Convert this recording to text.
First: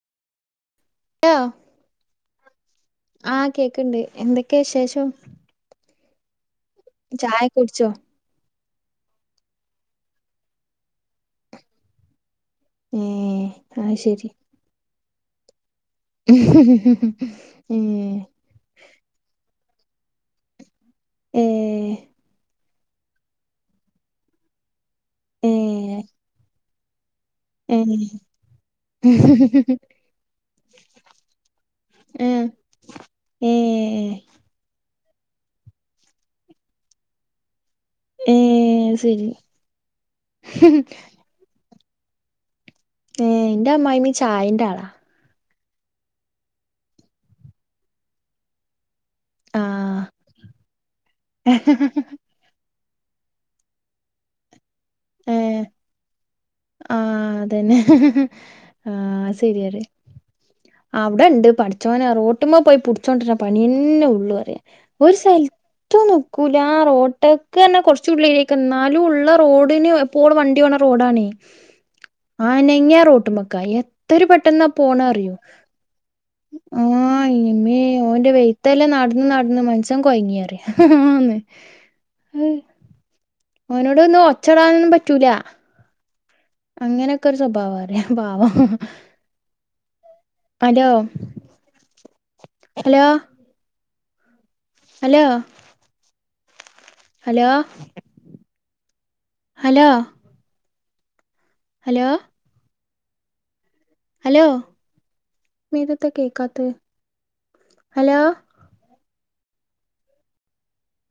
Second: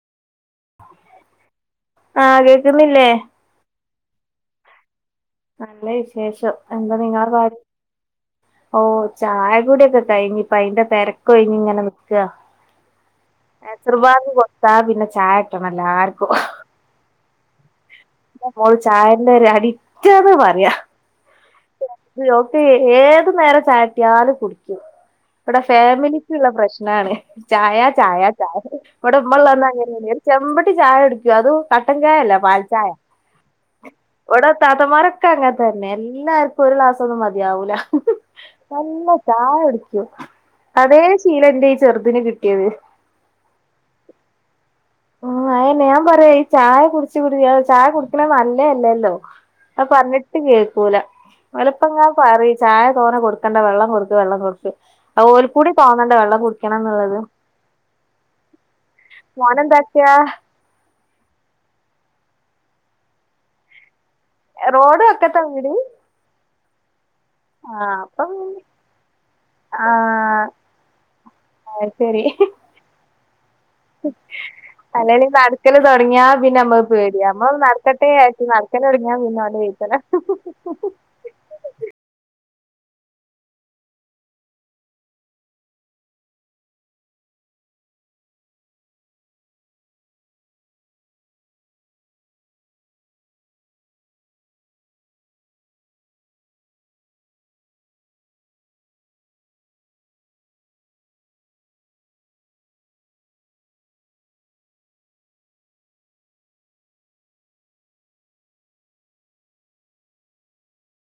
Hello? ആഹ് കേക്കുന്നില്ലേ ആഹ് കേക്ണ്ട് എന്തൊക്കെ വിശേഷം. നല്ല വിശേഷം എന്താ നിങ്ങളെ പാ ചായ കുടിച്ചോ ഓഹ് ചായ കൂടിക്കെ കഴിഞ്പ്പൊ അയിന്റെ തെരക്കെഒഴിഞ് ങ്ങനെ നിൽക ഏഹ് അസർ അത് ബാങ്ക് ശരി കൊട്ത്താ പിന്നെ ചായ ട്ടണം എല്ലാർക്കും. ഉം ഹ് ഹ് ന്റെ മോള് ചായന്റെ ഒരു അടിറ്റ്ന്ന പറയാ ഏഹ് ഏത് നേരം ചായട്യാലും കുടിക്കും ഇവിടെ ഏഹ് ഫാമിലിക്ക്ള്ള പ്രശ്നാണ്. ചായ ഏഹ് ചായ ചായ ഇവിടെ ഉമ്മള്ളന്ന് അങ്ങനെനു ഒരു ചെമ്പട്ടി ചായ കുടിക്കും അത് കട്ടൻ ചായല്ല ആഹ് പാൽ ചായ. ഏഹ് വിടെ താതമാരൊക്കെ അങ്ങെതന്നെ എല്ലാർക്കും ഒരു ക്‌ളാസോന്നും മതിയാവൂല. ഏഹ് അത് ന്നല്ല ശരി ചായ കുടിക്കും അതേ ശീലന്റെ ഈ ചെറുതിന് കിട്ടിയത്. ഏഹ് ഇന്റെ അമായ്മീം ചായന്റെ ആളാ ഉം അയന്നെ ഞാൻ പറയാ ഈ ചായ കുടിച് കുടിച്ച് ചായ കുടിക്കണ നല്ലേയല്ലല്ലോ. അത് ആഹ് പറഞ്ഞിട്ട് കേൾക്കൂല ഓലപ്പങ്ങനെ പറിം ചായ തോനെ കൊടുക്കണ്ട വെള്ളം കൊട്ക്ക് വെള്ളം കൊട്ക് അഹ് ഓല് ഏഹ് കൂടി തോന്നണ്ടേ വെള്ളം കുടിക്കണംന്നുള്ളത്. ആഹ് അതന്നെ ആഹ് ശരി അത് എന്താ ട അവിടെണ്ട് പഠിച്ചോനെ റോഡ്മ്മ പോയി പുട് ച്ചോണ്ടരണ പണിന്നെള്ളൂ റോഡ് ഒരു വക്കത്താ വീട് സൽത്തും ന്ന്ക്കൂല ആ റോട് ക് ആ അപ്പം കുറച്ചുള്ളിലേക്ക് എന്നാലുംള്ള ആ റോഡിന് എപ്പോൾ വണ്ടി പോണ റോഡാണേ ശരി അനെങ്ങ്യ റോട്ടുമക്കാ എത്രരു പെട്ടെന്നാ അല്ലേല് പോണറിയോ നടക്കല് തൊടങ്ങിയാ പിന്നെ നമ്മക്ക് പേടിയാ ആഹ് നമ്മളൊന്ന് ഇമ്മേ നടക്കട്ടെ ഓന്റെ വിചാരിച്ച് നടക്കല് വെയ്ത്തല് തൊടങ്ങിയാ നടന്ന് പിന്നെ ഓന്റെ നടന്ന് വെയ്ത്തലെ മനസ്യൻ കൊയങ്ങിയറിയ ആന്ന് അ ഹ്മു ഓനോടൊന്ന് ഒച്ചടാനൊന്നും പറ്റൂല അങ്ങനെയൊക്കെരു സ്വഭാവറിയ പാവം hello hello? Hello? Hello? Hello? Hello? Hello മീതത്തെ കേക്കാത്ത ഹലോ?